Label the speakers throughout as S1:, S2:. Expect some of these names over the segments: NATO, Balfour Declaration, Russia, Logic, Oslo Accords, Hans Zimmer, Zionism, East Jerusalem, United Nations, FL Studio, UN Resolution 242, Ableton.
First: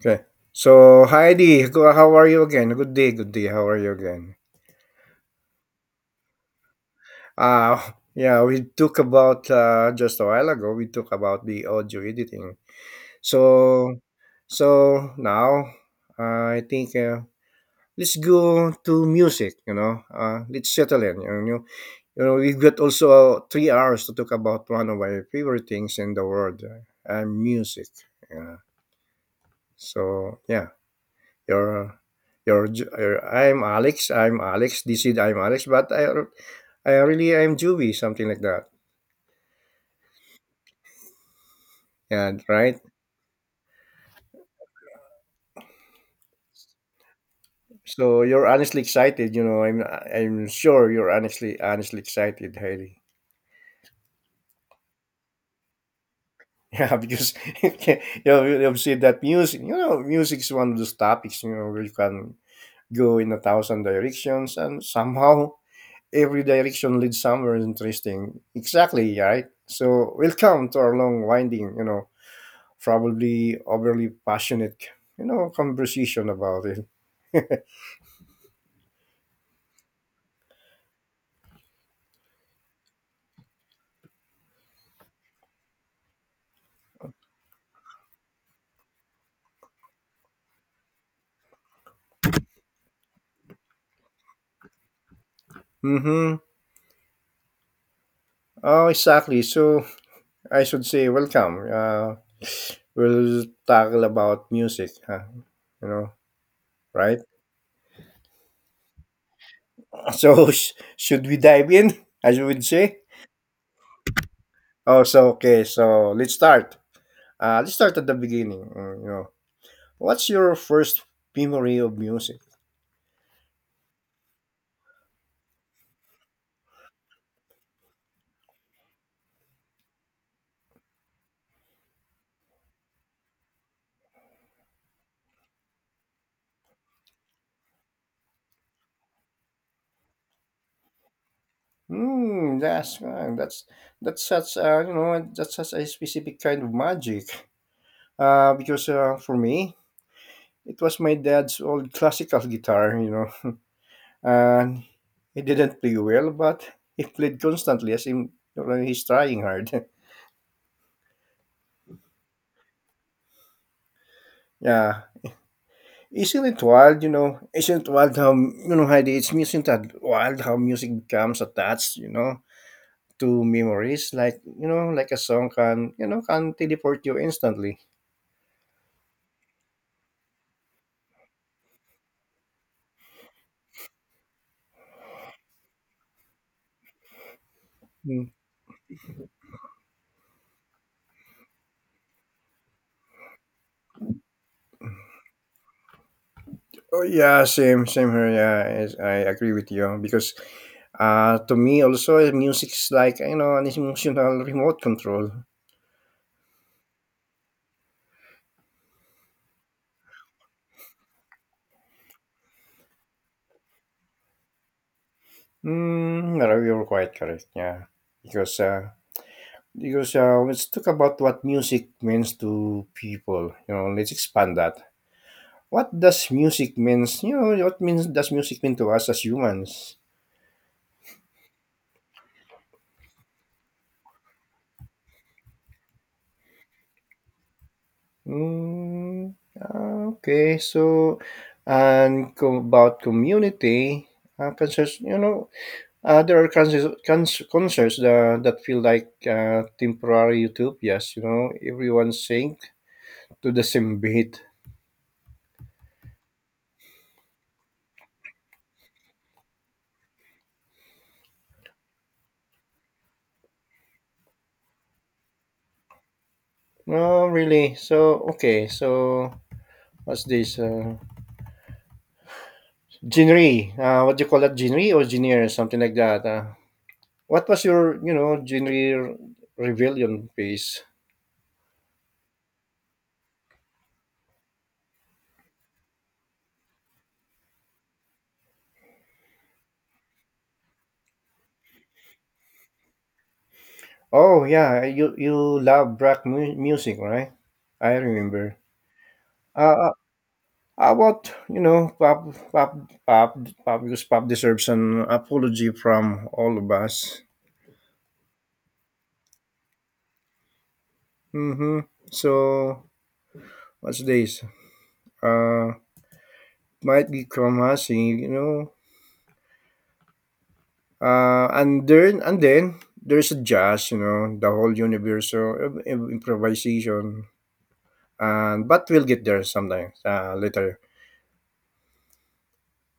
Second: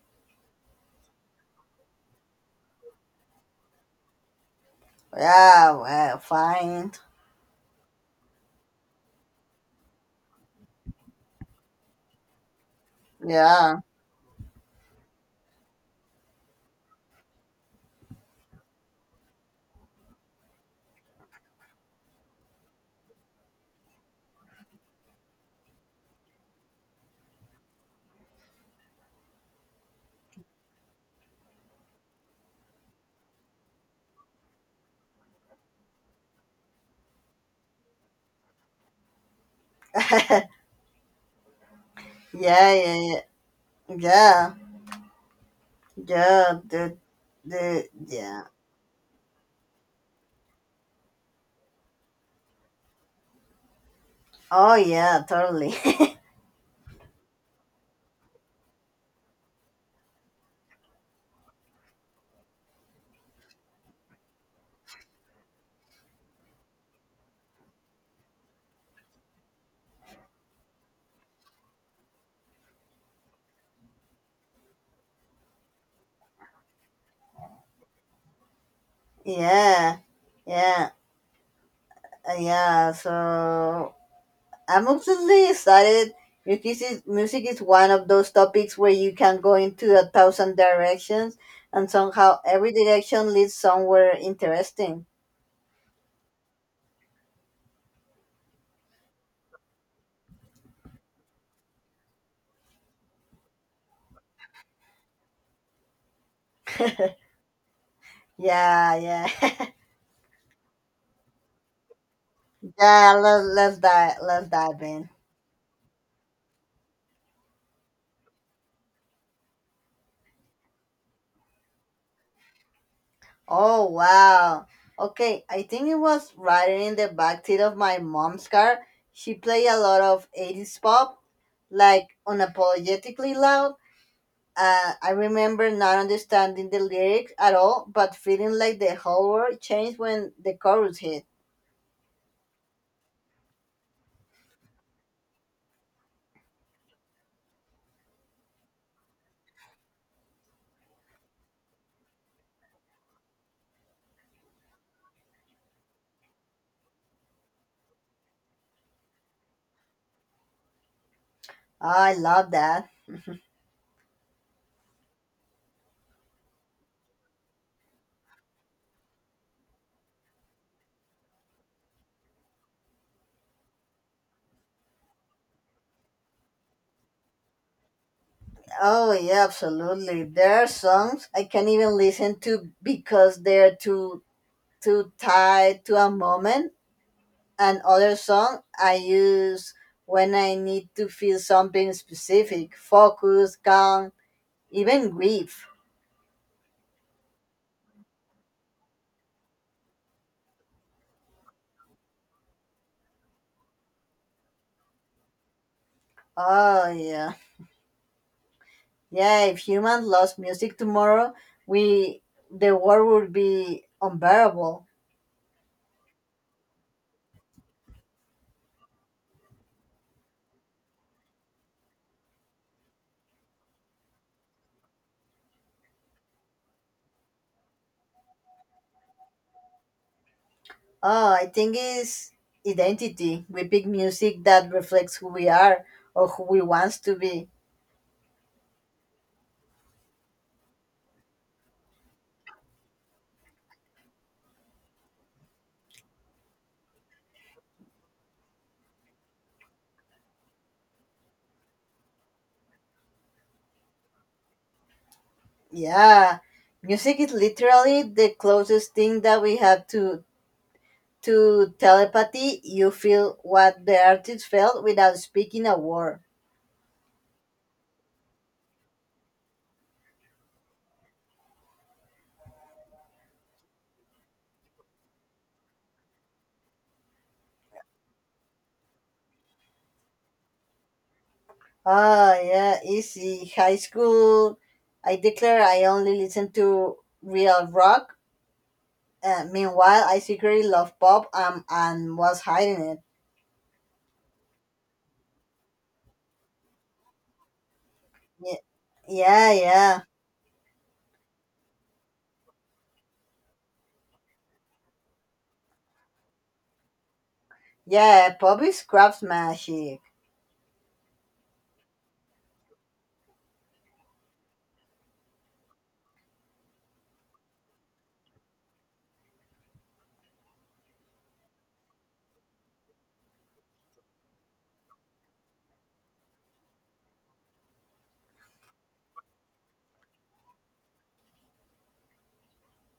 S1: Okay. So, Heidi, how are you again? Good day, good day. How are you again?
S2: Yeah, well, fine.
S1: Uh, yeah, we talked about just a while ago, we talked about the audio editing.
S2: Yeah,
S1: So, so now I think let's go to music, let's settle in. You know, we've got also 3 hours to talk about one of my favorite things in the world, music. Yeah. So, yeah. Your your "I'm Alex, I'm Alex, this is I'm Alex, but I really am Joey," something like that. Yeah,
S2: yeah,
S1: right?
S2: yeah, yeah, yeah, yeah,
S1: So
S2: yeah.
S1: you're honestly excited, I'm sure you're honestly excited, Hailey.
S2: Oh, yeah, totally.
S1: Yeah, because you know, you have seen that music you know, music is one of those topics, where you can go in a thousand directions and somehow every direction leads somewhere interesting. Exactly, right? So welcome to our long winding, probably overly passionate, conversation about it.
S2: yeah, yeah, yeah. So I'm absolutely excited. Music is one of those topics where you can go into a thousand directions, and somehow every direction leads somewhere interesting.
S1: Mm-hmm. Oh, exactly. So I should say welcome. We'll tackle about music, huh? You know, right?
S2: Yeah, yeah,
S1: So should we dive in? As you would say.
S2: yeah. Let's dive
S1: Oh,
S2: in.
S1: so okay. So let's start. Let's start at the beginning. You know, what's your first memory of music?
S2: Oh wow. Okay, I think it was riding in the backseat of my mom's car. She played a lot of 80s pop, like unapologetically loud. I remember not understanding the lyrics at all, but feeling like the whole world changed when the chorus hit.
S1: Hmm. That's such you know that's such a specific kind of magic. Because for me, it was my dad's old classical guitar, you know, and he didn't play well, but he played constantly as in he's trying hard.
S2: Oh, I love that.
S1: Yeah, isn't it wild, you know? Isn't it wild how Heidi? It's Isn't that wild how music becomes attached, you know, to memories, like a song can can teleport you instantly.
S2: Oh yeah, absolutely. There are songs I can't even listen to because they're too tied to a moment. Another
S1: Mm.
S2: song I use when I need to feel something specific: focus, calm, even grief.
S1: Oh yeah, same, same here. Yeah, I agree with you because to me also, music is like, you know, an emotional remote control.
S2: Oh, yeah. Yeah, if humans lost music tomorrow, we the world would be unbearable.
S1: Mm, no, you're quite correct, yeah. Because, uh, because let's talk about what music means to people. You know, let's expand that. What does music means? You know, what means does music mean to us as humans?
S2: Oh, I think it's identity. We pick music that reflects who we are or who we want to be.
S1: Mm, ah, okay, so and about community concerns. You know, uh, there are concerts, concerts that feel like temporary utopias, you know, everyone sing to the same beat.
S2: Yeah. Music is literally the closest thing that we have to telepathy. You feel what the artist felt without speaking a word.
S1: No, really. So, okay, so what's this? Genre. What do you call that? Genre or genre? Something like that. What was your, you know, genre rebellion piece?
S2: Ah, yeah, easy. High school, I declare I only listen to real rock. Meanwhile, I secretly love pop and was hiding it.
S1: Oh, yeah, you love rock music, right? I remember.
S2: Ye- Yeah,
S1: Uh,
S2: yeah.
S1: Uh, what Pop, Pop, Pop, Pop, because Pop deserves an apology from all of us.
S2: Yeah, pop is craftsmanship.
S1: Mm-hmm. So what's this? Uh, might be Kromasi, you know. And then there's a jazz, you know, the whole universe of improvisation. And but we'll get there sometime later.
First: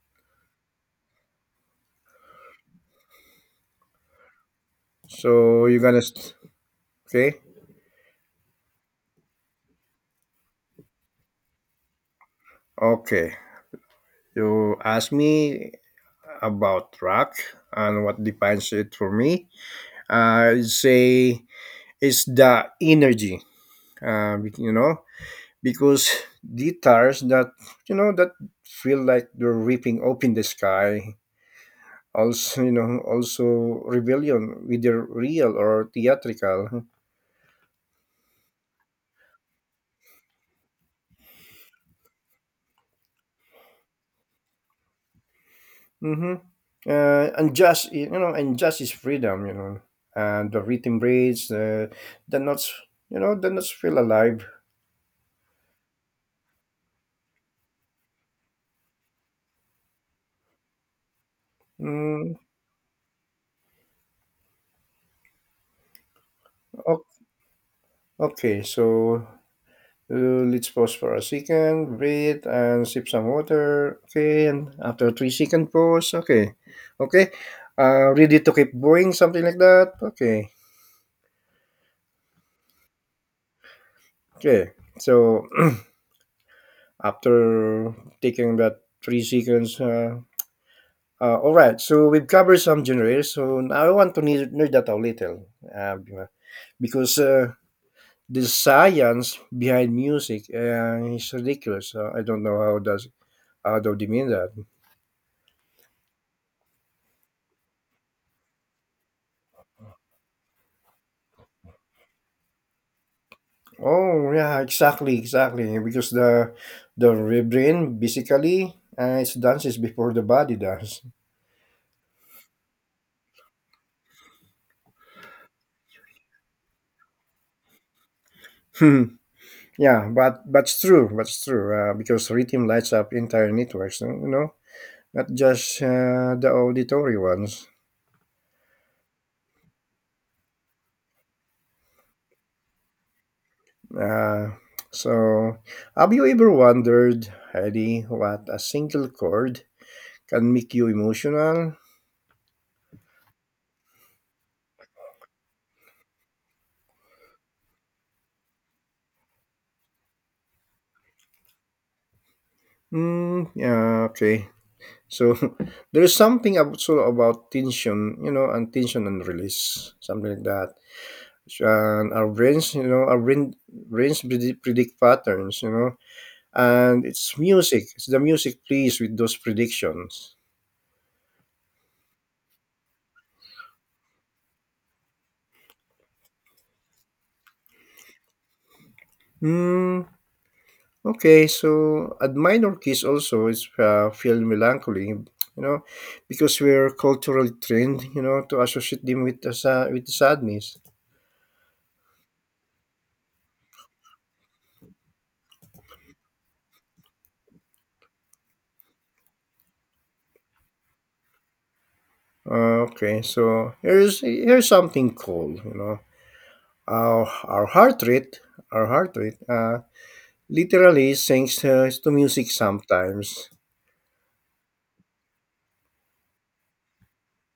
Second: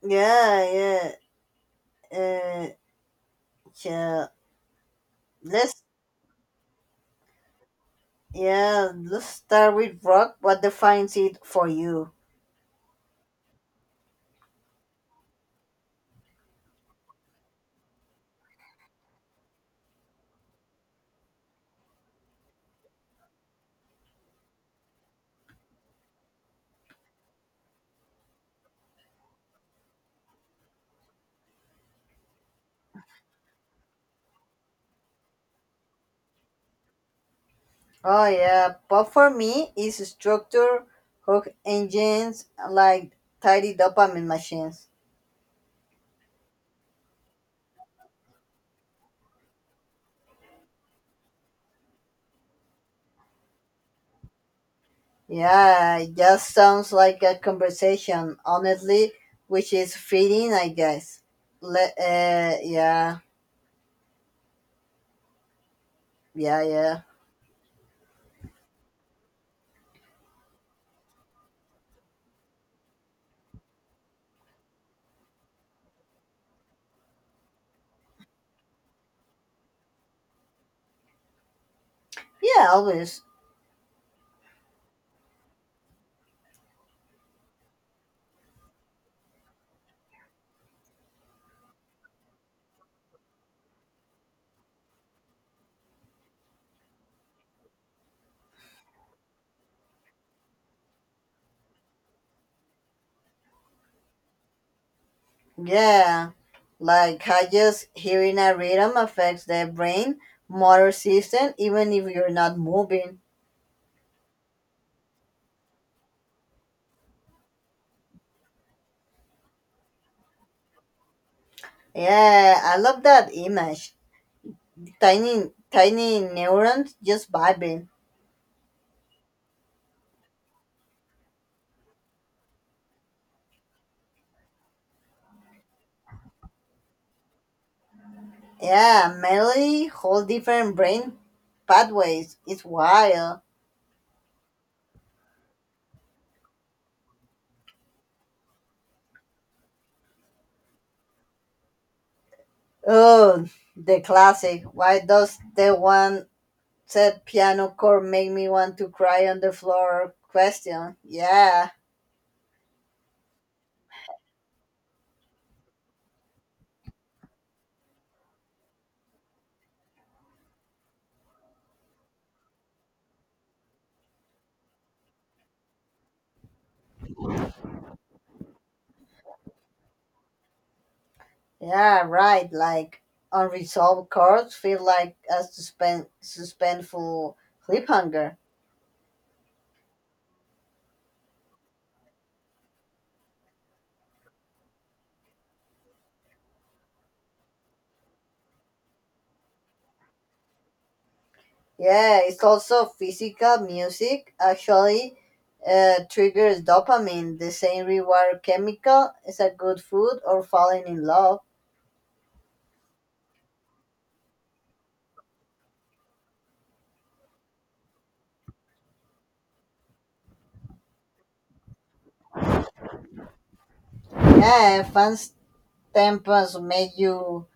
S2: Yeah, yeah. Uh, yeah.
S1: So you're
S2: Let's,
S1: gonna okay,
S2: yeah, let's start with rock. What defines it for you?
S1: okay. You ask me about rock and what defines it for me say is the energy you know because guitars that that feel like they're ripping open the sky, also you know also rebellion whether real or theatrical.
S2: Oh yeah, but for me, it's structure hook engines like tidy dopamine machines.
S1: Hmm. And just you know and just is freedom you know and the rhythm breaks the notes the notes feel alive.
S2: Yeah, it just sounds like a conversation, honestly, which is feeding, I guess.
S1: Mm,
S2: Yeah, yeah, yeah,
S1: o- okay, so uh, let's pause for a second, breathe, and sip some water. Okay, and after 3 second pause, okay, okay, ready to keep going, something like that. Okay,
S2: yeah, always,
S1: okay. So after taking that 3 seconds, all right. So we've covered some generators. So now I want to nerd that out a little, because the science behind music is ridiculous. I don't know how does how do they mean that.
S2: yeah. Like how just hearing a rhythm affects the brain motor system, even if you're not moving.
S1: Oh yeah, exactly, exactly. Because the brain basically it dances before the body does.
S2: Yeah, I love that image. Tiny, tiny neurons just vibing.
S1: Hmm. Yeah, but that's true. That's true. Because rhythm lights up entire networks. You know, not just the auditory ones.
S2: Yeah, melody, whole different brain pathways. It's wild.
S1: Uh, so, have you ever wondered, Heidi, what a single chord can make you emotional?
S2: Oh, the classic. Why does the one said piano chord make me want to cry on the floor? Question. Yeah,
S1: Mm, yeah, okay. So there is something also about tension, you know, and tension and release, something like that. And our brains, you know, our brains predict, predict patterns, you know, and it's music. It's the music plays with those predictions.
S2: yeah, right. Like unresolved chords feel like a suspenseful cliffhanger.
S1: Hmm. Okay, so at minor keys also is feel melancholy, you know, because we're culturally trained, you know, to associate them with with sadness.
S2: Yeah, it's also physical music actually triggers dopamine, the same reward chemical as a good food or falling in love.
S1: Okay, so here's something cool, you know. Our our heart rate, our heart rate, literally sinks to music sometimes.
S2: Yeah, fans tempos make you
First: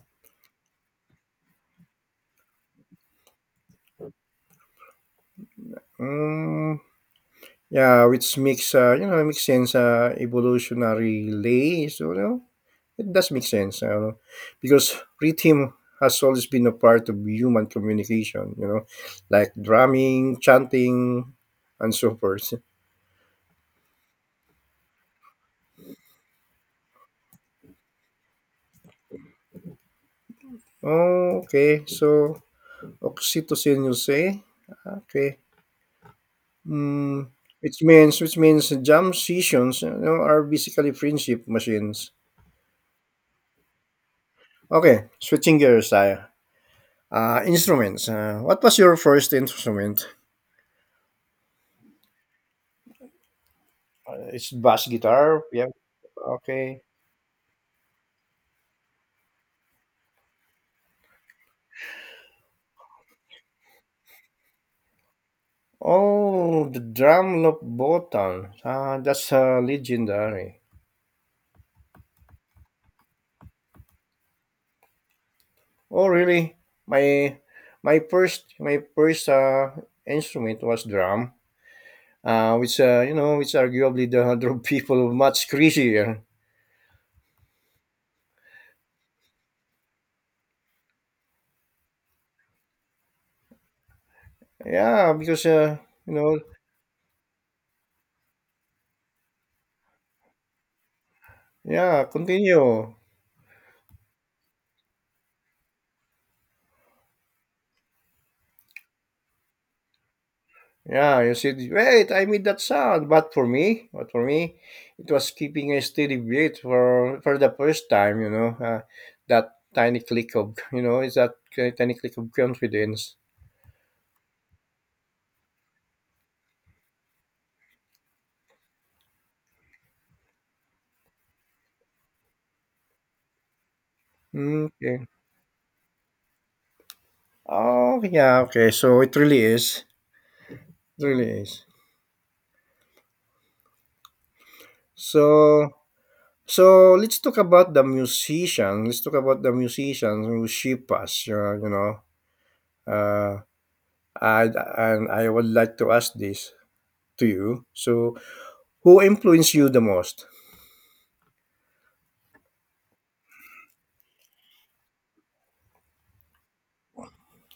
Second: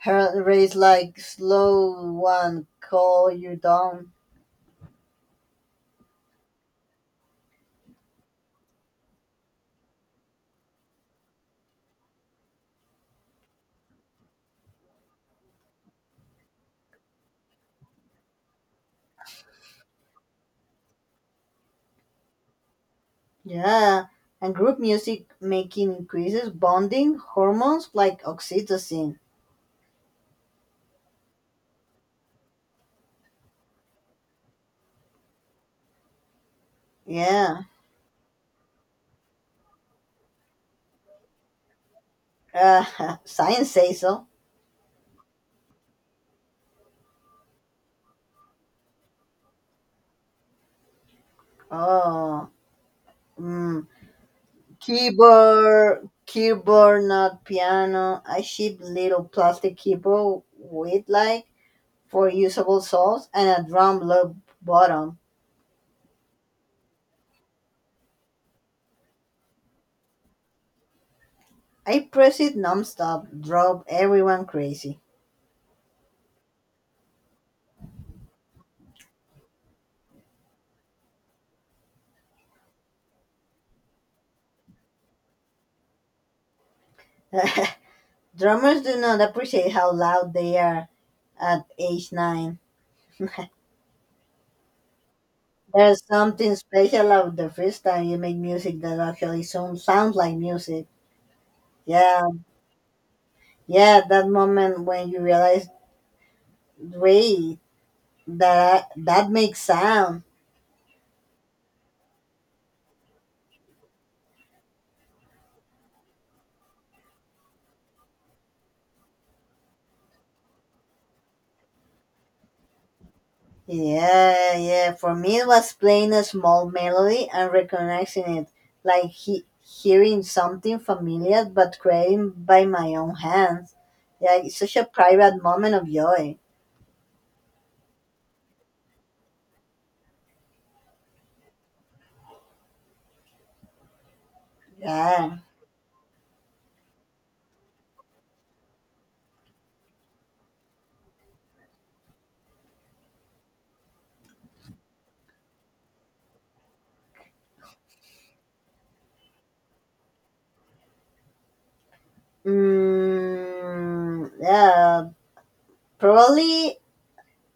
S2: heart race like slow one call you down.
S1: Mm, yeah, which makes you know makes sense evolutionary lay. So you know, it does make sense. You know, because rhythm has always been a part of human communication. You know, like drumming, chanting, and so forth.
S2: Yeah, and group music making increases bonding hormones like oxytocin.
S1: Oh, okay. So oxytocin, you say? Okay. Mm,
S2: Yeah,
S1: which means jam sessions, you know, are basically friendship machines.
S2: science says so.
S1: Okay, switching gears tayo. Instruments. What was your first instrument?
S2: Oh, mm.
S1: It's bass guitar. Yep.
S2: Keyboard,
S1: Okay.
S2: keyboard, not piano. I ship little plastic keyboard with like four usable soles and a drum loop bottom.
S1: Oh, the drum loop button. Ah, that's legendary.
S2: I press it nonstop, drove everyone crazy.
S1: Oh, really? My my first instrument was drum. Which you know, which arguably the other people much crazier.
S2: Drummers do not appreciate how loud they are at age nine.
S1: Yeah, because,
S2: There's
S1: you know
S2: something special about the first time you make music that actually sounds like music.
S1: yeah,
S2: Yeah,
S1: continue.
S2: yeah, that moment when you realize, wait, that makes sound.
S1: Yeah, you said, "Wait, I made that sound." But for me, it was keeping a steady beat for the first time, you know, that tiny click of, you know, is that ki tiny click of confidence.
S2: Yeah, yeah. For me, it was playing a small melody and recognizing it, like hearing something familiar but created by my own hands. Yeah, it's
S1: Mm,
S2: such a
S1: okay.
S2: private moment of joy.
S1: Oh, yeah, okay. So it really is. It really is.
S2: Yeah.
S1: So so let's talk about the musician. Let's talk about the musicians who shape us, you know, uh and I would like to ask this to you. So, who influenced you the most?
S2: Mm, yeah. Probably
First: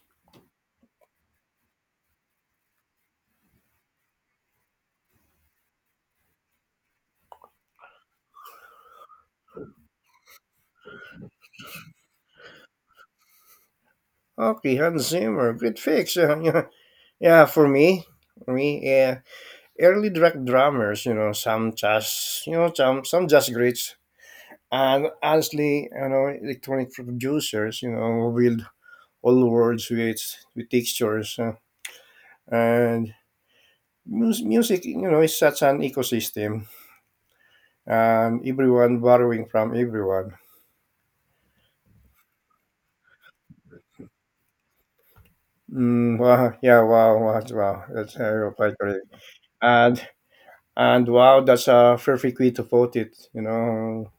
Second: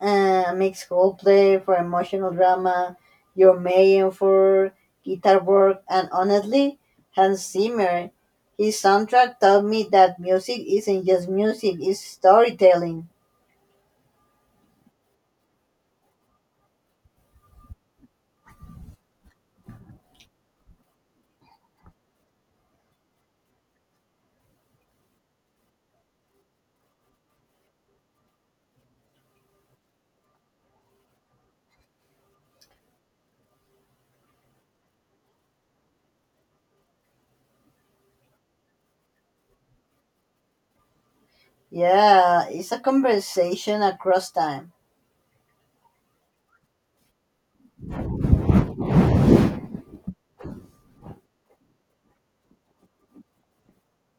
S2: makes play for emotional drama, Your Mayen for guitar work, and honestly, Hans Zimmer. His soundtrack taught me that music isn't just music, it's storytelling.
S1: Okay, Hans Zimmer, good fix. Yeah, yeah, for me, yeah, early drag drummers, you know, some jazz, you know, some jazz greats, and honestly, you know, electronic producers, you know, with all words with textures and music. You know, is such an ecosystem, and everyone borrowing from everyone.
S2: Yeah, it's a conversation across time.
S1: Mm, wow, yeah, wow, wow, wow. That's I quite great. And and wow, that's a perfect way to put it. You know,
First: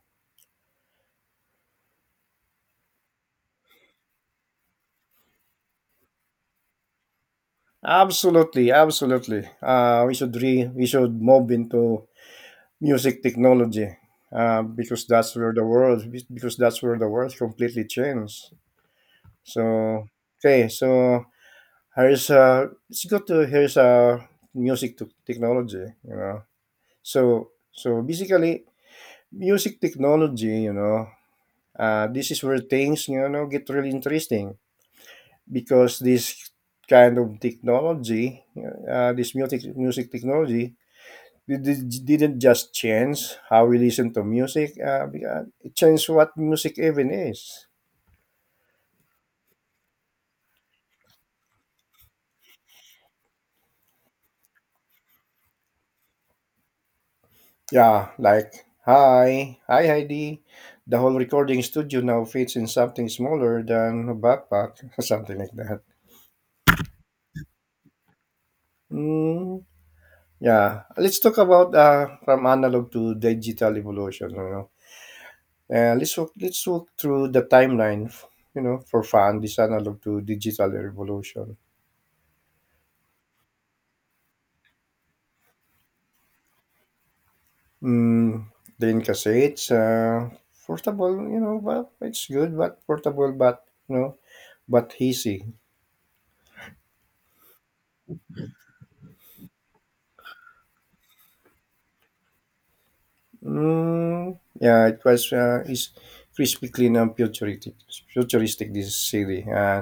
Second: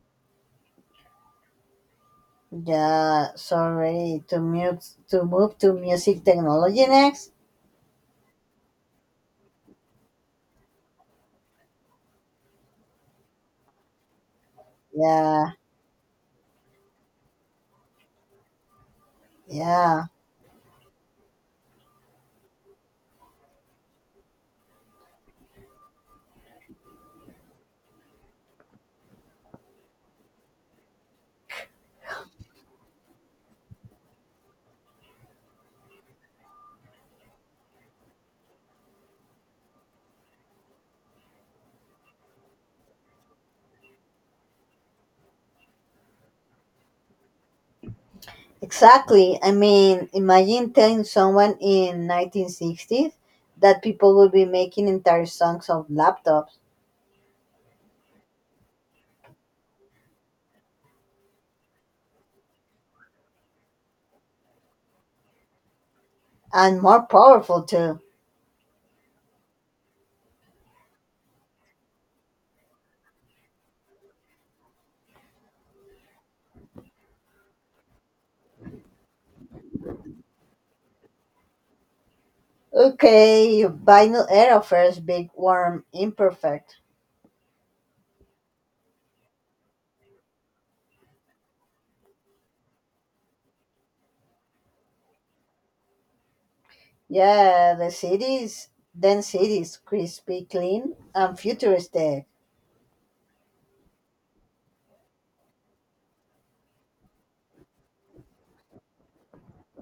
S2: Yeah, sorry to move to music technology next.
S1: absolutely, absolutely. We should re we should move into music technology. Because that's
S2: Yeah,
S1: where the world because that's where the world completely changed.
S2: yeah.
S1: So okay, so here's it's good to here's music to technology. You know, so so basically music technology. You know, uh, this is where things, you know, get really interesting because this kind of technology, this music technology, it didn't just change how we listen to music. It changed what music even is.
S2: Exactly. I mean, imagine telling someone in 1960s that people would be making entire songs of laptops,
S1: Yeah, like hi, hi Heidi. The whole recording studio now fits in something smaller than a backpack, something like that.
S2: and more powerful too.
S1: Mm, yeah, let's talk about from analog to digital evolution. You know? Let's walk through the timeline, you know, for fun, this analog to digital revolution.
S2: Okay, vinyl era first big warm imperfect.
S1: Mm, then cassettes, portable, you know, well, it's good, but portable, but, you know, but easy.
S2: Yeah, then cities, crispy, clean, and futuristic.
S1: Mm, yeah, it was, is crispy clean and futuristic, futuristic this city.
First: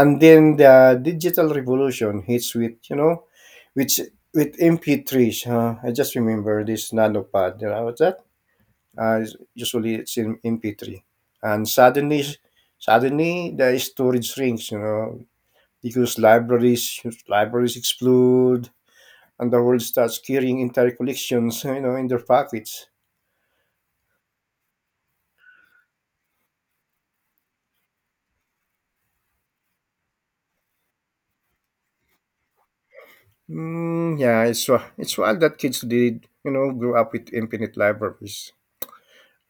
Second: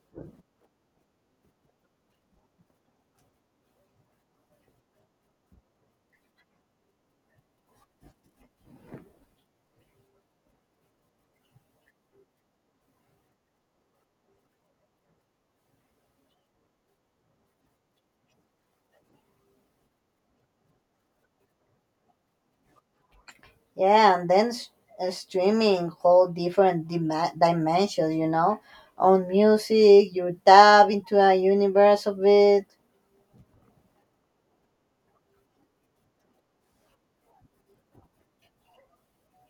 S1: And then the digital revolution hits with, you know, which with MP3s, huh? I just remember this nanopad, you know, that uh, usually it's in MP3. And suddenly, suddenly the storage shrinks, you know, because libraries explode, and the world starts carrying entire collections, you know, in their pockets.
S2: Yeah, and then streaming whole different dimensions, you know, on music. You tap into a universe of it.
S1: Mm, yeah, it's it's wild that kids did, you know, grow up with infinite libraries.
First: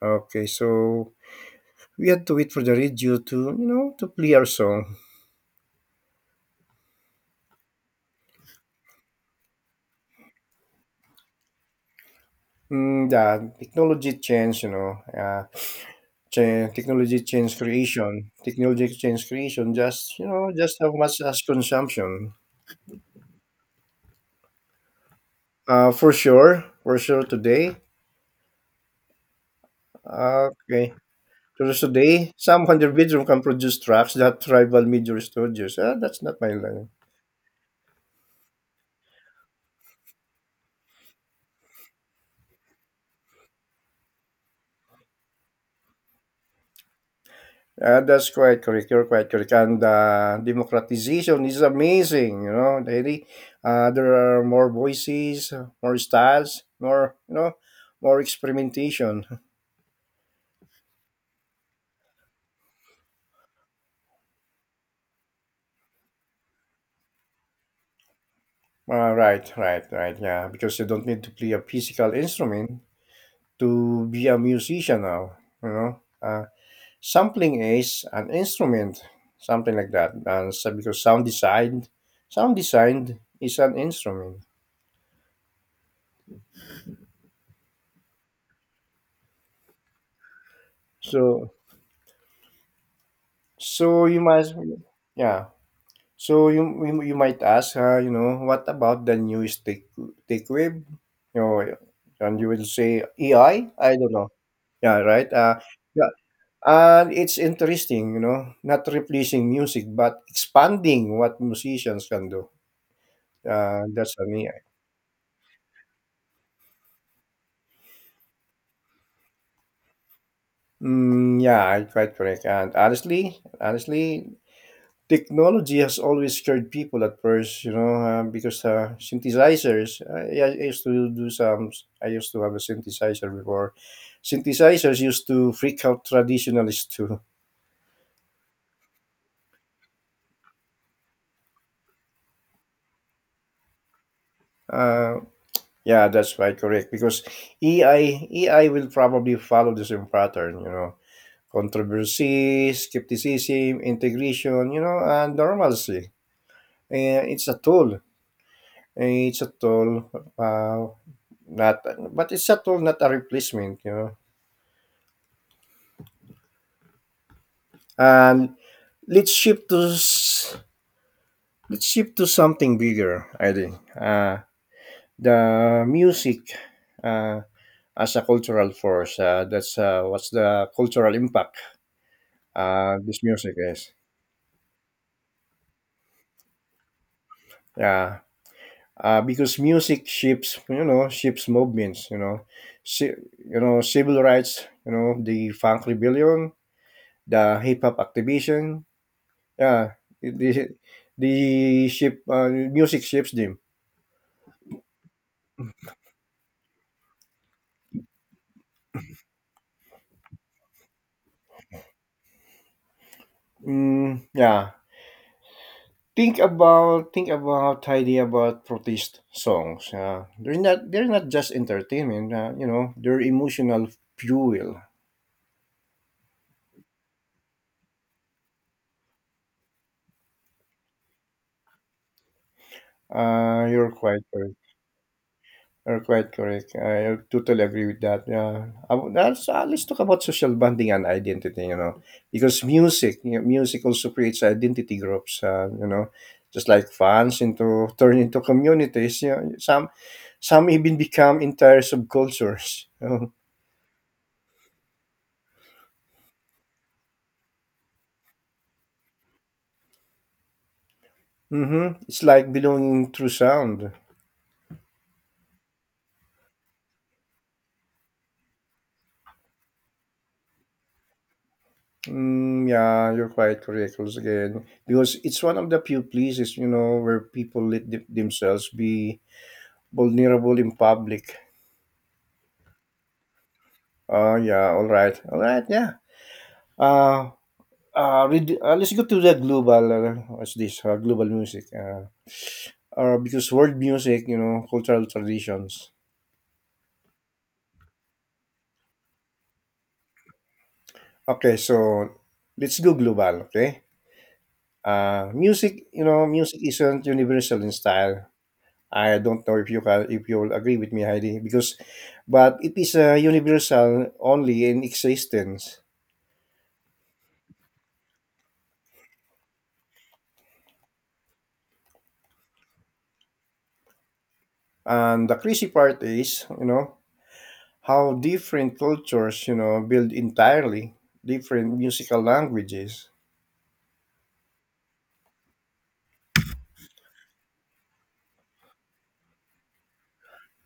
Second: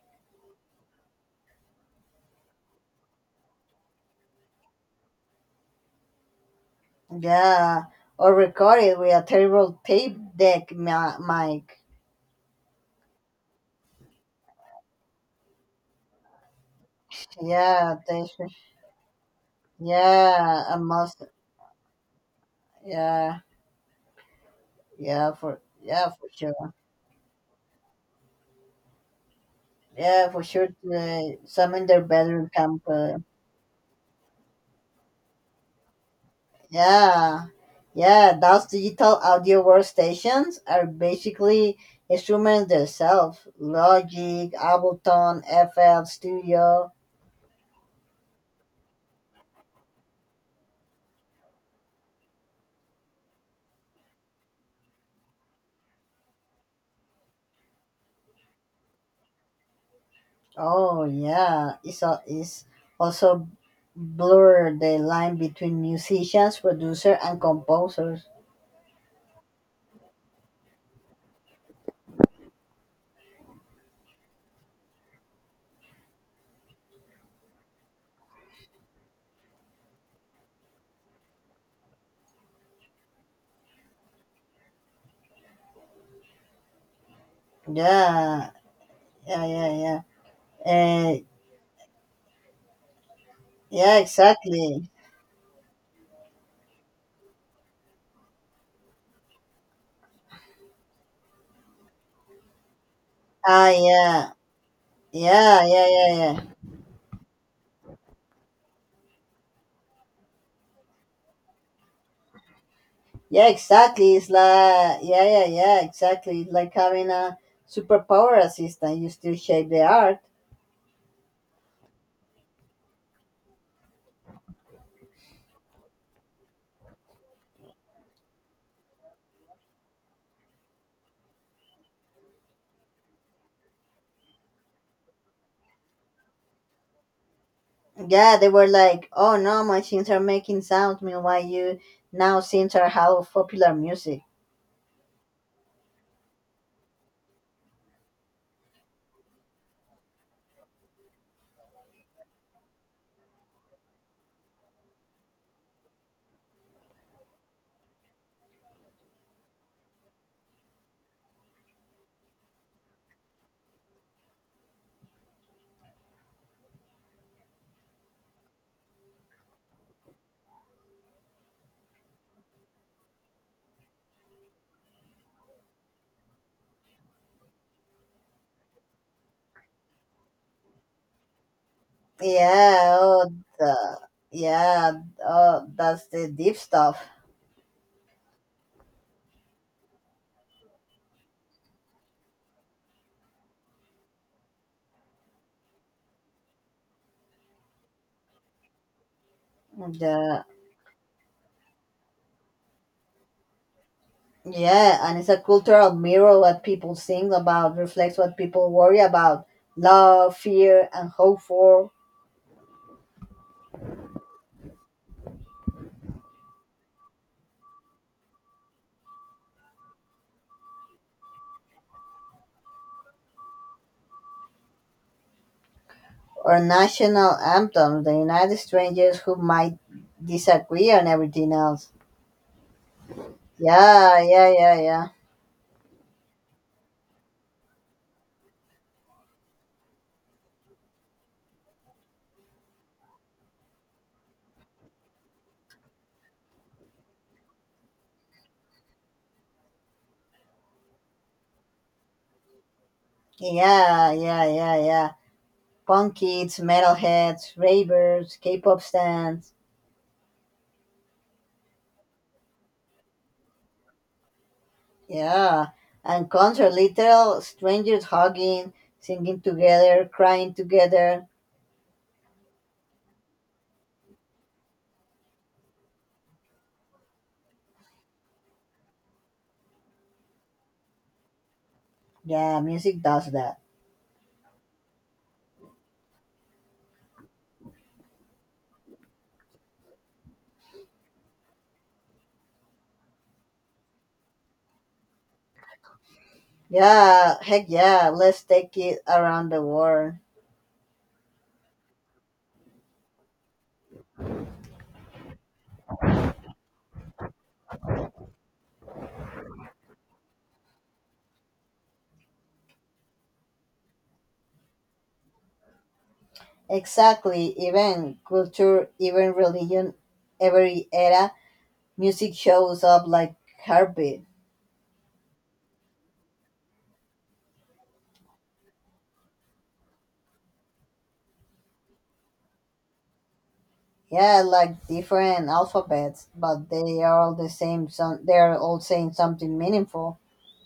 S1: Okay, so we had to wait for the radio to, you know, to play our song.
S2: Yeah, or record it with a terrible tape deck mic.
S1: Mm, yeah, technology changed, you know. Yeah,
S2: Yeah, that's,
S1: Technology change creation. Just you know,
S2: yeah,
S1: just
S2: a
S1: as much
S2: must.
S1: as consumption.
S2: Yeah, yeah, for yeah, for sure.
S1: For sure today.
S2: Yeah, for sure.
S1: Okay, so
S2: Some in their
S1: today,
S2: bedroom
S1: some hundred
S2: camper.
S1: bedroom can produce tracks that rival major studios. Ah, that's not my line.
S2: Yeah, yeah. Those digital audio workstations are basically instruments themselves. Logic, Ableton, FL Studio.
S1: That's quite correct. You're quite correct. And democratization is amazing. You know, really. There are more voices, more styles, more more experimentation.
S2: Oh yeah, it's also blur the line between musicians, producer, and composers.
S1: Right, right, right. Yeah, because you don't need to play a physical instrument to be a musician now. You know, sampling is an instrument, something like that. And so because sound design is an instrument.
S2: Yeah, yeah, yeah, yeah.
S1: So,
S2: Yeah,
S1: so you might,
S2: exactly.
S1: yeah. So you might ask, you know, what about the new stick wave? You know, and you will say AI.
S2: Ah,
S1: I don't know.
S2: yeah,
S1: Yeah, right.
S2: yeah, yeah, yeah, yeah.
S1: And it's interesting, you know, not replacing music, but expanding what musicians can do.
S2: Yeah,
S1: That's
S2: exactly.
S1: for
S2: It's
S1: me.
S2: like yeah, yeah, yeah, exactly. It's like having a superpower assistant. You still shape the art.
S1: Mm, yeah, I quite correct. And honestly, honestly, technology has always scared people at first, you know, because synthesizers. I used to do some. I used to have a synthesizer before. Synthesizers used to freak out traditionalists too.
S2: Yeah, they were like, oh no, machines are making sounds. Meanwhile, you now synths are half of popular music.
S1: Uh, yeah, that's quite correct because AI will probably follow the same pattern, you know. Controversy, skepticism, integration, you know, and normalcy. It's a tool. It's a tool, uh, not, but it's a tool, not a replacement, you know. And let's shift to s- let's shift to something bigger. I think the music uh, as a cultural force. That's what's the cultural impact
S2: Yeah,
S1: this
S2: oh,
S1: music is.
S2: the, yeah, oh, that's the deep stuff.
S1: Yeah, because music shapes, you know, shapes movements, you know. Ci- you know, civil rights, you know, the funk rebellion, the hip hop activation, yeah,
S2: The,
S1: the the shape music shapes them.
S2: yeah, and it's a cultural mirror. What people sing about reflects what people worry about: love, fear, and hope for.
S1: Mm, yeah, think about idea about protest songs. Yeah, they're not just entertainment, you know, they're emotional fuel.
S2: Or national anthems, the United Strangers who might disagree on everything else.
S1: You're quite
S2: Yeah, yeah,
S1: right.
S2: yeah, yeah.
S1: You're quite correct. I totally agree with that. Yeah, let's talk about social bonding and identity. You know, because music, you know, music also creates identity groups. You know, just like fans into turn into communities. You know, some even become entire subcultures. You know?
S2: Yeah, yeah, yeah, yeah. Punk kids, metalheads, ravers, K pop stands.
S1: Mm-hmm. It's like belonging through sound.
S2: Yeah, and concert, literal strangers hugging, singing together, crying together.
S1: Mm, yeah, you're quite correct once again because it's one of the few places, you know, where people themselves be vulnerable in public.
S2: Yeah, music does that.
S1: Oh, yeah. All right. All right. Yeah. Uh, let's go to the global, what's this, global music. Because world music, you know, cultural traditions.
S2: Yeah, heck yeah, let's take it around the world.
S1: Okay, so let's go global, okay? Music, you know, music isn't universal in style. I don't know if you can, if you'll agree with me, Heidi, because, but it is universal only in existence.
S2: Exactly, even culture, even religion, every era, music shows up like heartbeat.
S1: And the crazy part is, you know, how different cultures, you know, build entirely different musical languages.
S2: Yeah, like different alphabets, but they are all the same. Some They are all saying something meaningful.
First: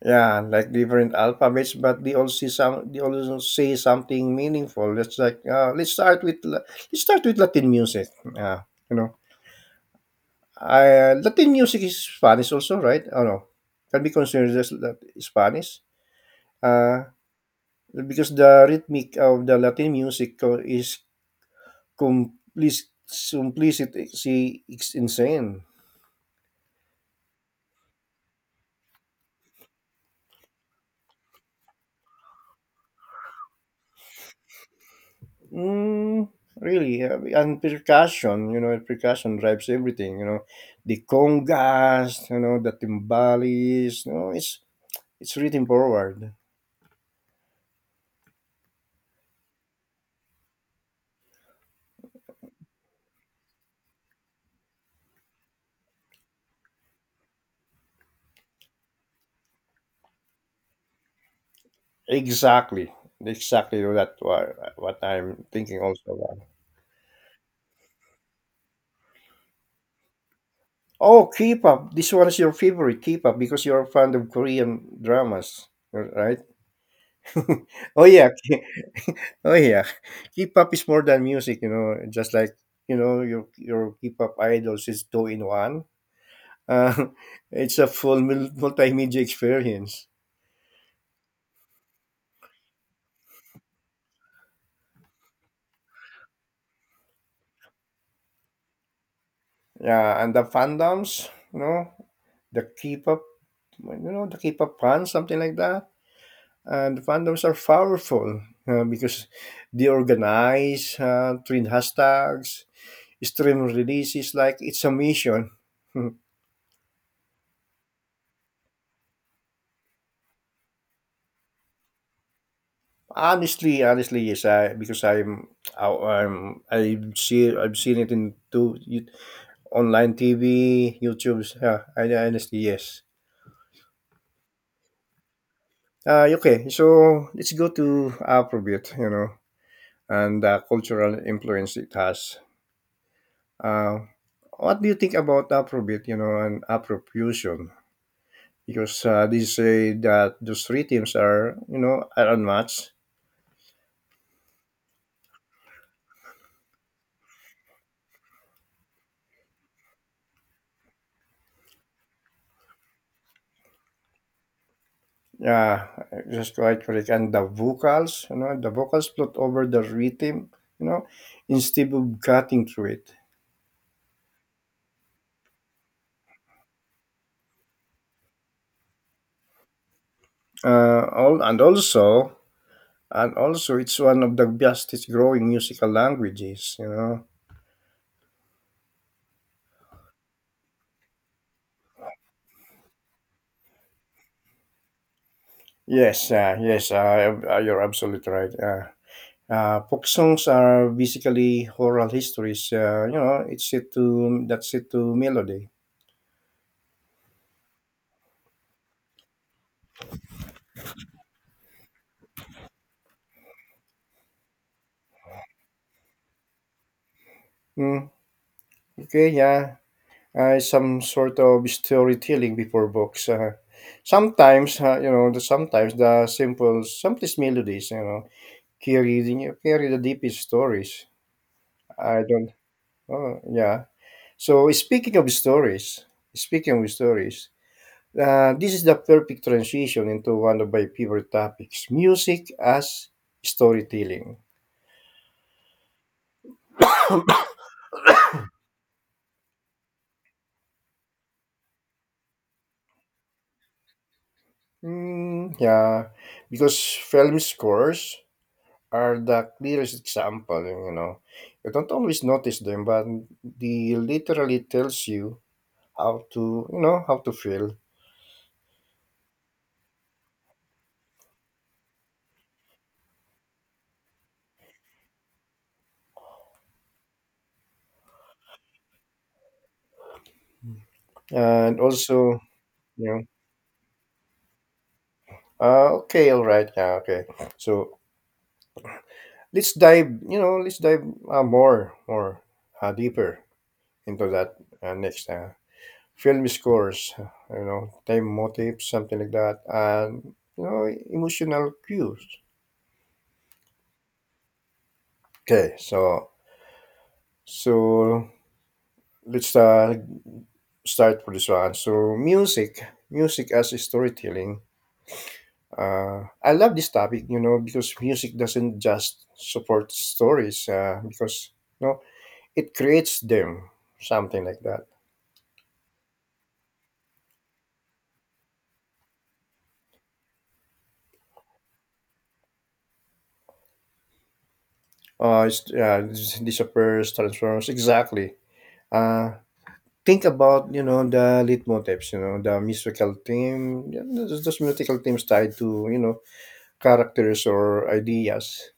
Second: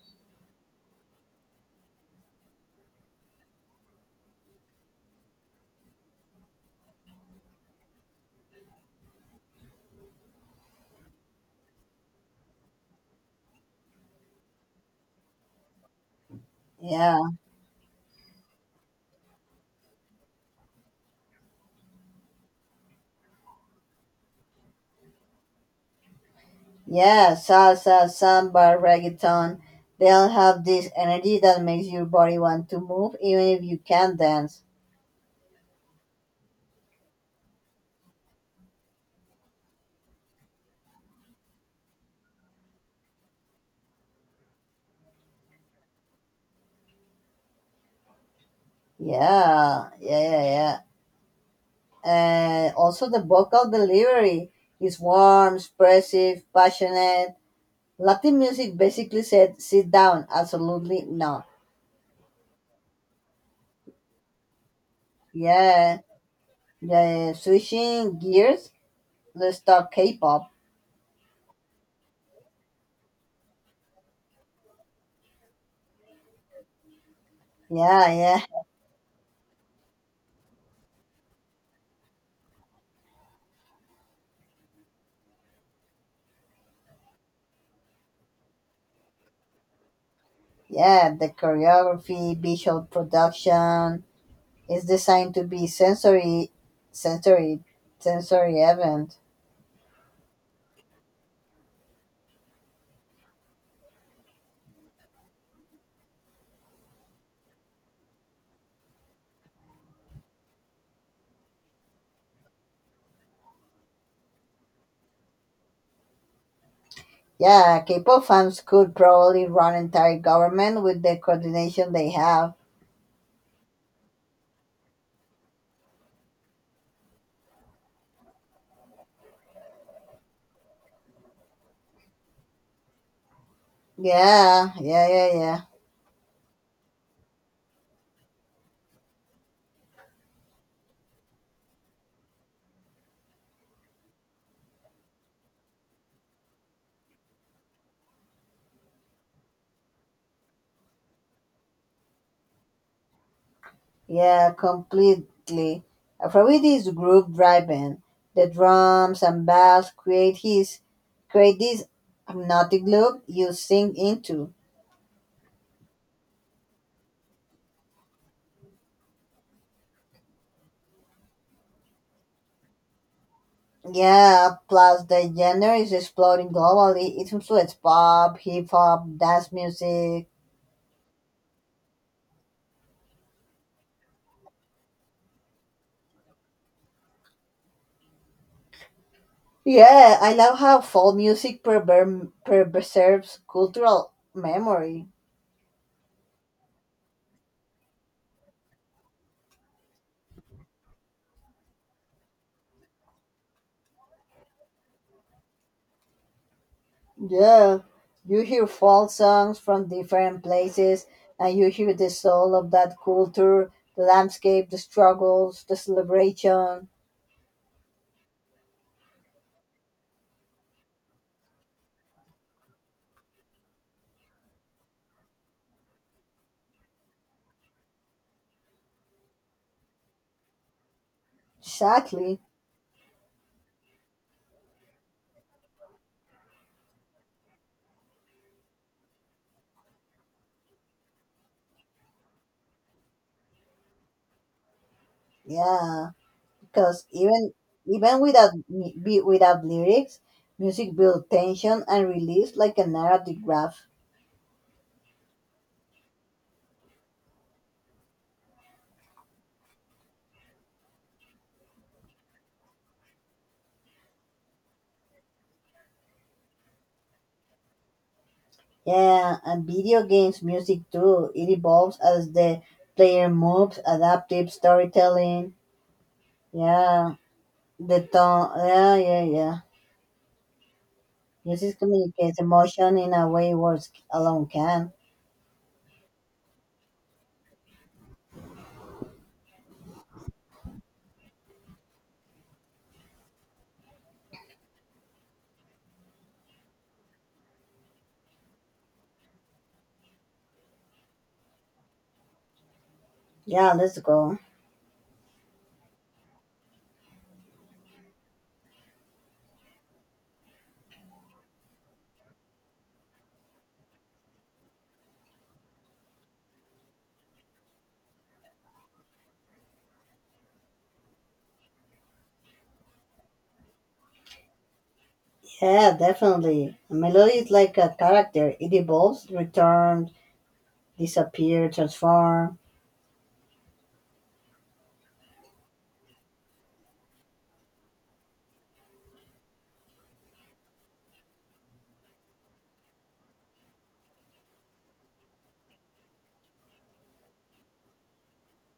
S1: Yeah, like different alphabets, but they all see some. They all say something meaningful. Let's let's start with Latin music. Yeah, you know, Latin music is Spanish also, right? Oh no, can be considered as Spanish. Uh,
S2: Yeah.
S1: because the rhythmic of the Latin music simplicity is insane.
S2: Yeah, salsa, samba, reggaeton, they all have this energy that makes your body want to move even if you can't dance.
S1: Mm, really, and percussion, you know, percussion drives everything, you know, the congas, you know, the timbales, you know, it's written forward.
S2: Yeah, yeah, yeah, yeah. And also the vocal delivery is warm, expressive, passionate. Latin music basically said, sit down, absolutely not.
S1: Exactly, exactly that what I'm thinking
S2: Yeah,
S1: also about.
S2: yeah, yeah. Switching gears, let's talk K-pop.
S1: Oh, K-pop, this one is your favorite K-pop because you're fond of Korean dramas, right? oh
S2: Yeah,
S1: yeah,
S2: yeah,
S1: K- oh yeah, K-pop is more than music, you know, just like, you know, your K-pop idols is two in one. Uh, it's a full multimedia experience.
S2: yeah. The choreography, visual production. It's designed to be sensory, sensory, sensory event.
S1: Yeah, and the fandoms, you know, the K-pop, you know, the K-pop fans, something like that. And the fandoms are powerful, because they organize, trend hashtags, stream releases like it's a mission.
S2: Yeah, K-pop fans could probably run entire government with the coordination they have.
S1: Honestly, honestly, yes, I because I'm, I, I'm I've seen, I've seen it in two you, online TV, YouTube. Yeah, I, honestly, yes.
S2: Yeah, yeah, yeah, yeah,
S1: Okay, so let's go to Afrobeat, you know, and the cultural influence it has. Uh, what do you think about Afrobeat, you know, and Afrofusion? Because they say that those three teams are, you know, are unmatched.
S2: yeah, completely. Afrobeat is group driven. The drums and bass create this hypnotic loop you sink into.
S1: Yeah, just quite correct. And the vocals, you know, the vocals float over the rhythm, you know, instead of cutting through it.
S2: Yeah, plus the genre is exploding globally. It includes pop, hip hop, dance music.
S1: Uh, all, and also, and also, it's one of the fastest growing musical languages, you know.
S2: Yeah, I love how folk music preserves cultural memory.
S1: Yes, yes, you're absolutely right. Folk songs are basically oral histories. You know, it's set to that's it to melody.
S2: Yeah, you hear folk songs from different places and you hear the soul of that culture, the landscape, the struggles, the celebration.
S1: Mm, okay, yeah, some sort of storytelling before books. Sometimes, you know, the sometimes the simple, simplest melodies, you know, carry the deepest stories. I
S2: Exactly.
S1: don't. Oh, yeah. So speaking of stories. This is the perfect transition into one of my favorite topics: music as storytelling.
S2: Yeah, because even without without lyrics, music builds tension and release like a narrative graph.
S1: Mm, yeah, because film scores are the clearest example, you know. You don't always notice them, but they literally tells you how to, you know, how to feel.
S2: Yeah, and video games music too. It evolves as the player moves, adaptive storytelling. Yeah, the tone. Yeah, yeah, yeah. Music
S1: And
S2: communicates
S1: also,
S2: emotion
S1: you
S2: in
S1: know,
S2: a way words alone can.
S1: okay, all right, yeah, okay. So let's dive more, deeper into that next. Film scores, you know, time motifs, something like that, and, you know, emotional cues.
S2: Yeah, let's go.
S1: Okay, so so let's start for this one. So music as storytelling. I love this topic, you know, because music doesn't just support stories, because, you know, it creates them, something like that.
S2: Yeah, definitely. A melody is like a character. It evolves, returns, disappear, transform.
S1: Disappears, transforms, exactly. Uh, think about, you know, the leitmotifs, you know, the musical theme, yeah, those musical themes tied to, you know, characters or ideas.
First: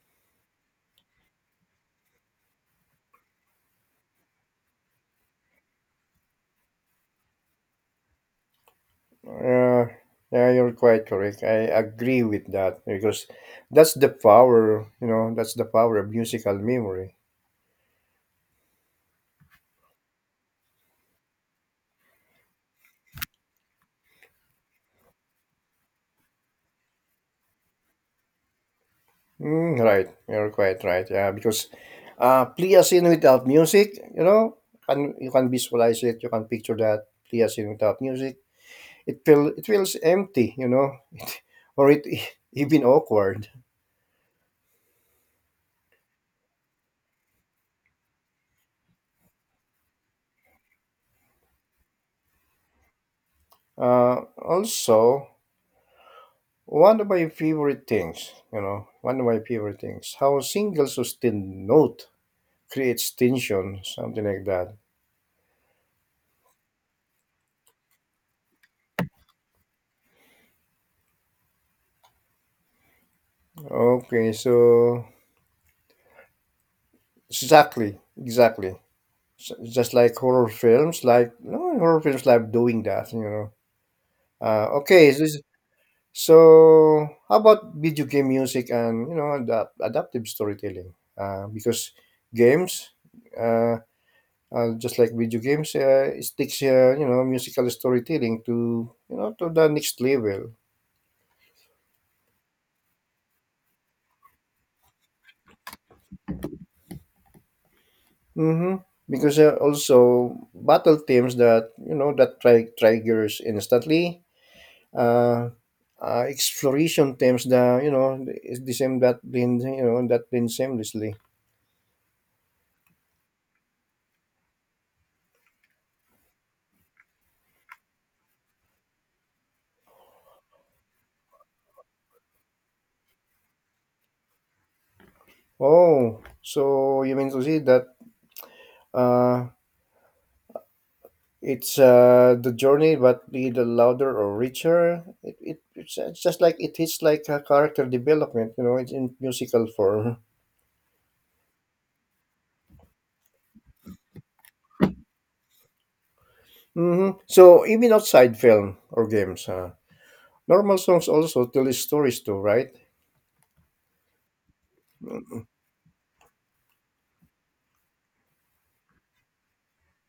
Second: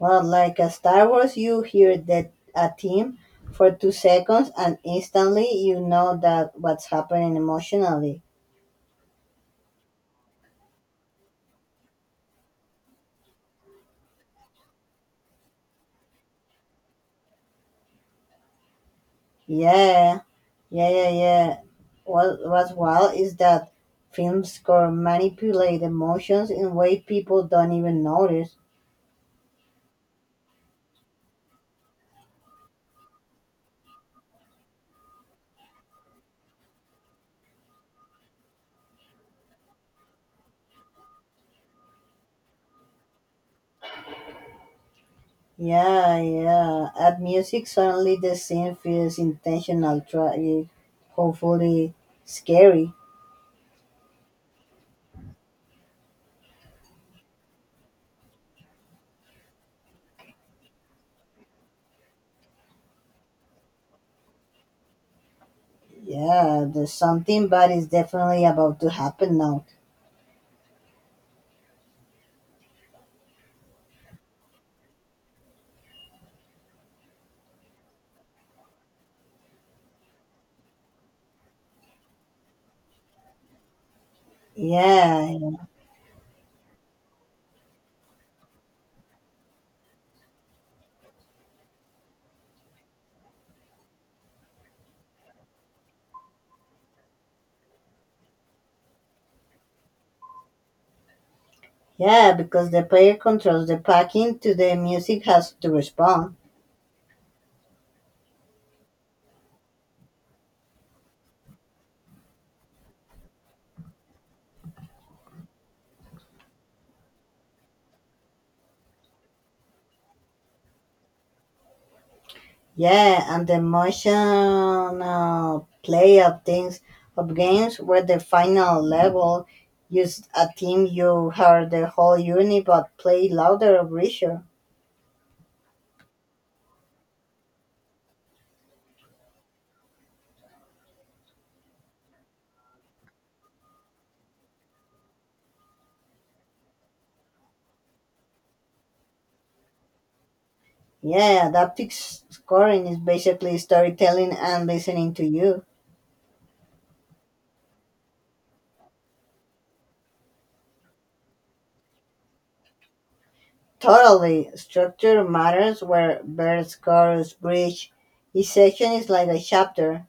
S2: Well, like a Star Wars, you hear that a theme for 2 seconds, and instantly you know that what's happening emotionally.
S1: Uh, yeah, you're quite correct. I agree with that because that's the power of musical memory.
S2: Yeah, yeah, yeah, yeah. What's wild is that films can manipulate emotions in way people don't even notice.
S1: Mm, right, you're quite right. Yeah, because play a scene without music, you know, can you can visualize it, you can picture that play a scene without music. It feels empty, you know, or it even awkward.
S2: Yeah, yeah. At music, suddenly the scene feels intentional, tragic, hopefully scary.
S1: Also, one of my favorite things, how single sustained note creates tension, something like that.
S2: Yeah, there's something bad is definitely about to happen now.
S1: Okay, so exactly, exactly. Just like horror films, like no horror films like doing that, you know. Okay, so,
S2: Yeah,
S1: so how about video game music and, you know, adaptive storytelling? Because games uh, just like video games, it takes, you know, musical storytelling to, you know, to the next level.
S2: yeah, because the player controls the packing to the music has to respond.
S1: Mm-hmm. Because also battle themes that, you know, that triggers instantly. Uh, Exploration themes that, you know, is the same that blend seamlessly.
S2: Yeah, and the emotional play of games where the final level used a team you heard the whole unit but play louder or richer.
S1: Oh, so you mean to say that uh, it's the journey, but be the louder or richer. It's just like it is like a character development, you know. It's in musical form.
S2: Yeah, adaptive scoring is basically storytelling and listening to you.
S1: Hmm. So even outside film or games, normal songs also tell stories too, right?
S2: Totally. Structure matters where bird scores bridge. Each section is like a chapter.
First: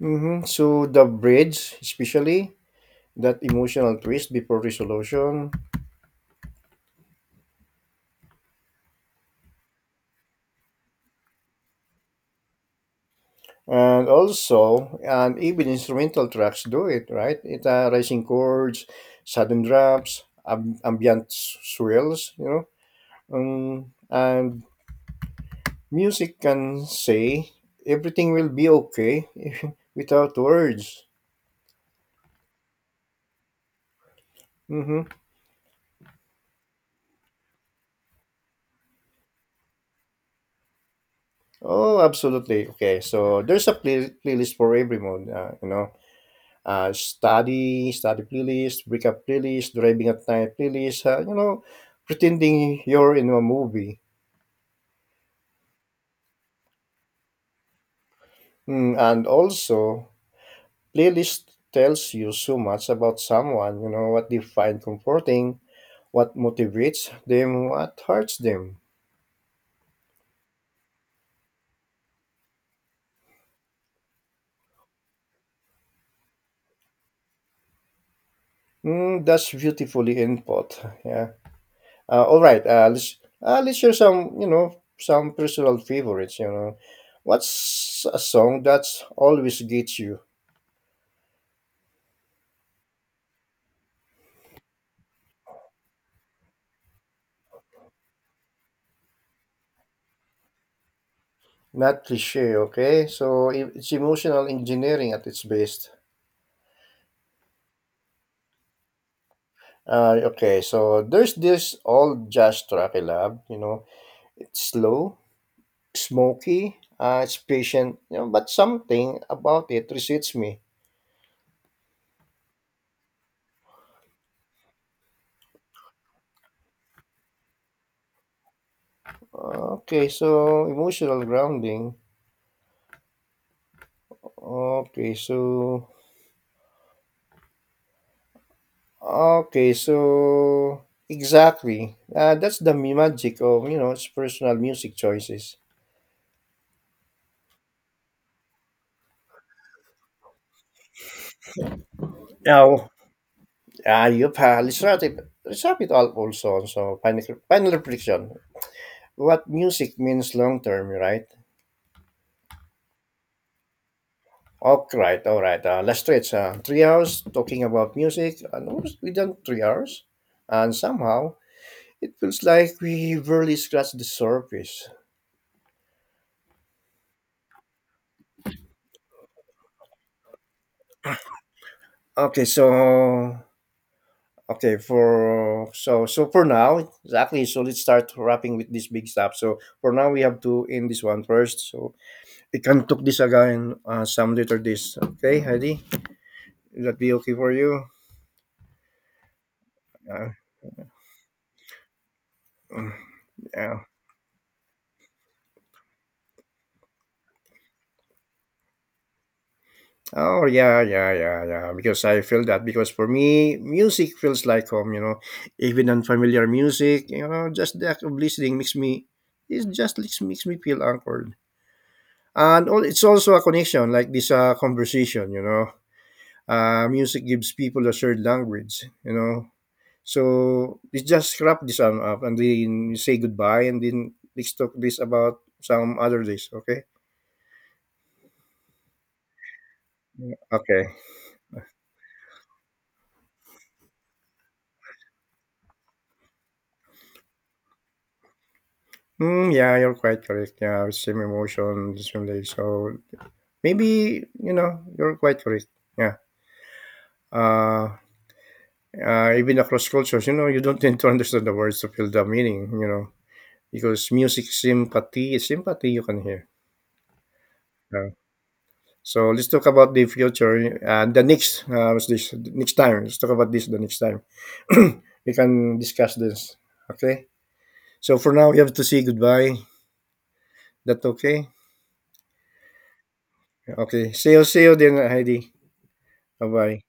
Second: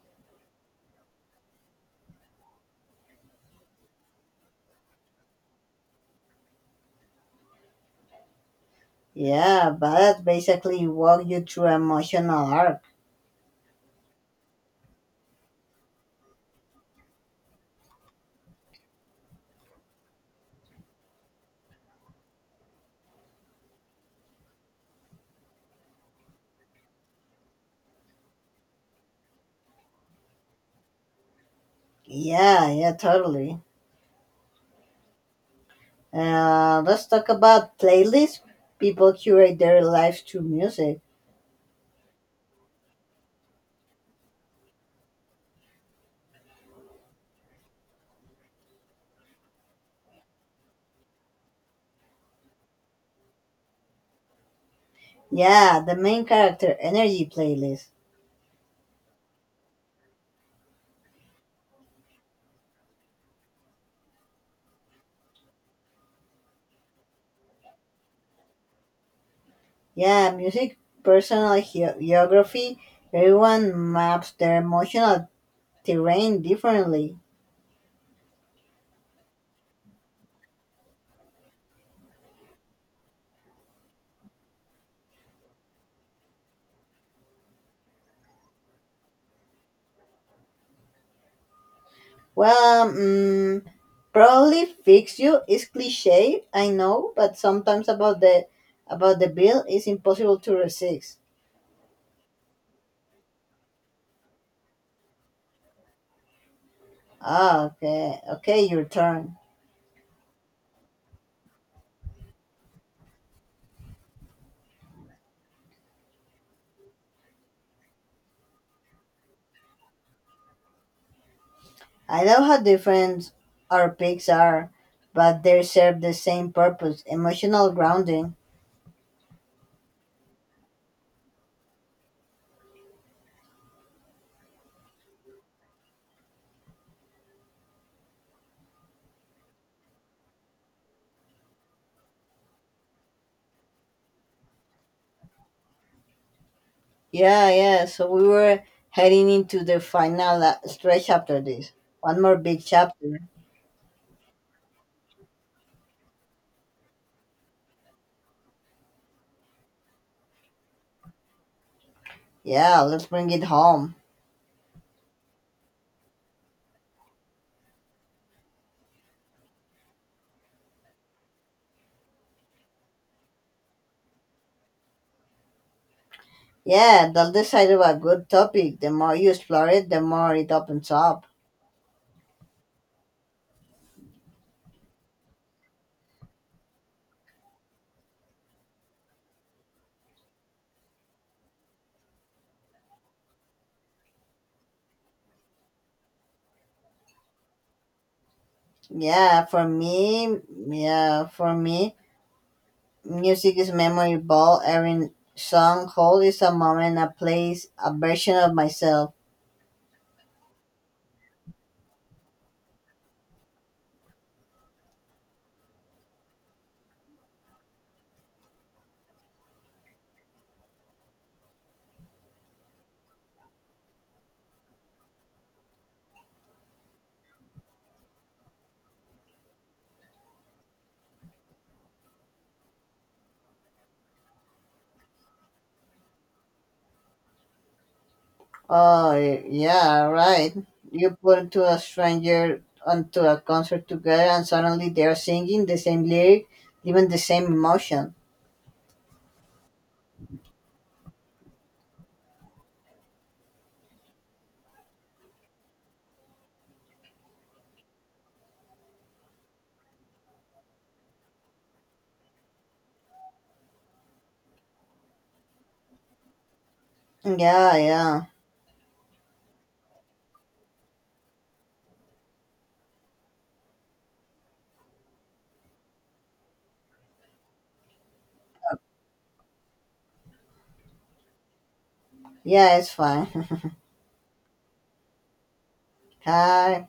S1: Mm-hmm. So the bridge, especially that emotional twist before resolution,
S2: Yeah, but basically walk you through emotional arc.
S1: and also and even instrumental tracks do it, right? It, rising chords, sudden drops, ambient swells, you know. And music can say everything will be okay without words.
S2: Yeah, yeah, totally.
S1: Mm-hmm.
S2: Let's talk about playlists. People curate their lives through music.
S1: Oh, absolutely. Okay, so there's a playlist for every mood. You know, study playlist, breakup playlist, driving at night playlist. You know, pretending you're in a movie.
S2: Yeah, the main character energy playlist.
S1: Mm, and also, playlist tells you so much about someone. You know what they find comforting, what motivates them, what hurts them.
S2: Yeah, music, personal geography. Everyone maps their emotional terrain differently.
S1: Mm, that's beautifully input. Yeah. All right. Let's share some, you know, some personal favorites. You know, what's a song that's always gets you?
S2: Well, mm, probably fix you is cliche, I know, but sometimes about the bill is impossible to resist.
S1: Not cliche. Okay. So it's emotional engineering at its best.
S2: Ah, okay, okay, your turn.
S1: Okay. So there's this old jazz track I love. You know, it's slow, smoky. It's patient. You know, but something about it resets me.
S2: I love how different our picks are, but they serve the same purpose: emotional grounding.
S1: Okay. So emotional grounding. Okay, so okay, so exactly. That's the magic of, you know, it's personal music choices.
S2: Yeah, yeah. So we were heading into the final stretch after this. One more big
S1: Now,
S2: chapter.
S1: you've let's wrap it all also on so final, final reflection. What music means long term, right?
S2: Yeah, let's bring it home.
S1: Okay, right, all right. Let's stretch 3 hours talking about music, and almost we done 3 hours, and somehow it feels like we barely scratched the surface.
S2: Yeah, that's the side of a good topic. The more you explore it, the more it opens up.
S1: Okay, so Okay, for now, exactly. So let's start wrapping with this big stuff. So for now, we have to end this one first. So we can talk this again, some later this. Okay, Heidi, will that be okay for you?
S2: Yeah,
S1: Uh,
S2: for me,
S1: mm,
S2: music is
S1: yeah.
S2: memorable. Every song hold is a moment, a place, a version of myself.
S1: Oh yeah, yeah, yeah, yeah. Because I feel that, because for me, music feels like home. You know, even unfamiliar music. You know, just the act of listening makes me. It just makes me feel anchored. And all, it's also a connection, like this conversation, you know. Music gives people a shared language, you know. So let's just wrap this one up and then say goodbye and then let's talk this about some other days, okay?
S2: Oh, yeah, right.
S1: Okay.
S2: You put to a stranger onto a concert together, and suddenly they are singing the same lyric, even the same emotion.
S1: Mm, yeah, you're quite correct. Yeah, same emotion, same day. So maybe, you know, you're quite correct. Yeah. Uh, Even across cultures, you know, you don't need to understand the words to feel the meaning, you know, because music sympathy you can hear.
S2: Yeah,
S1: Uh,
S2: yeah,
S1: So let's talk about the future. The next, what's this? Next time, let's talk about this. The next time, we can discuss this. Okay. So for now, we have to say goodbye. That okay?
S2: yeah. It's fine.
S1: Okay. See you. See you then, Heidi. Bye bye.
S2: Hi.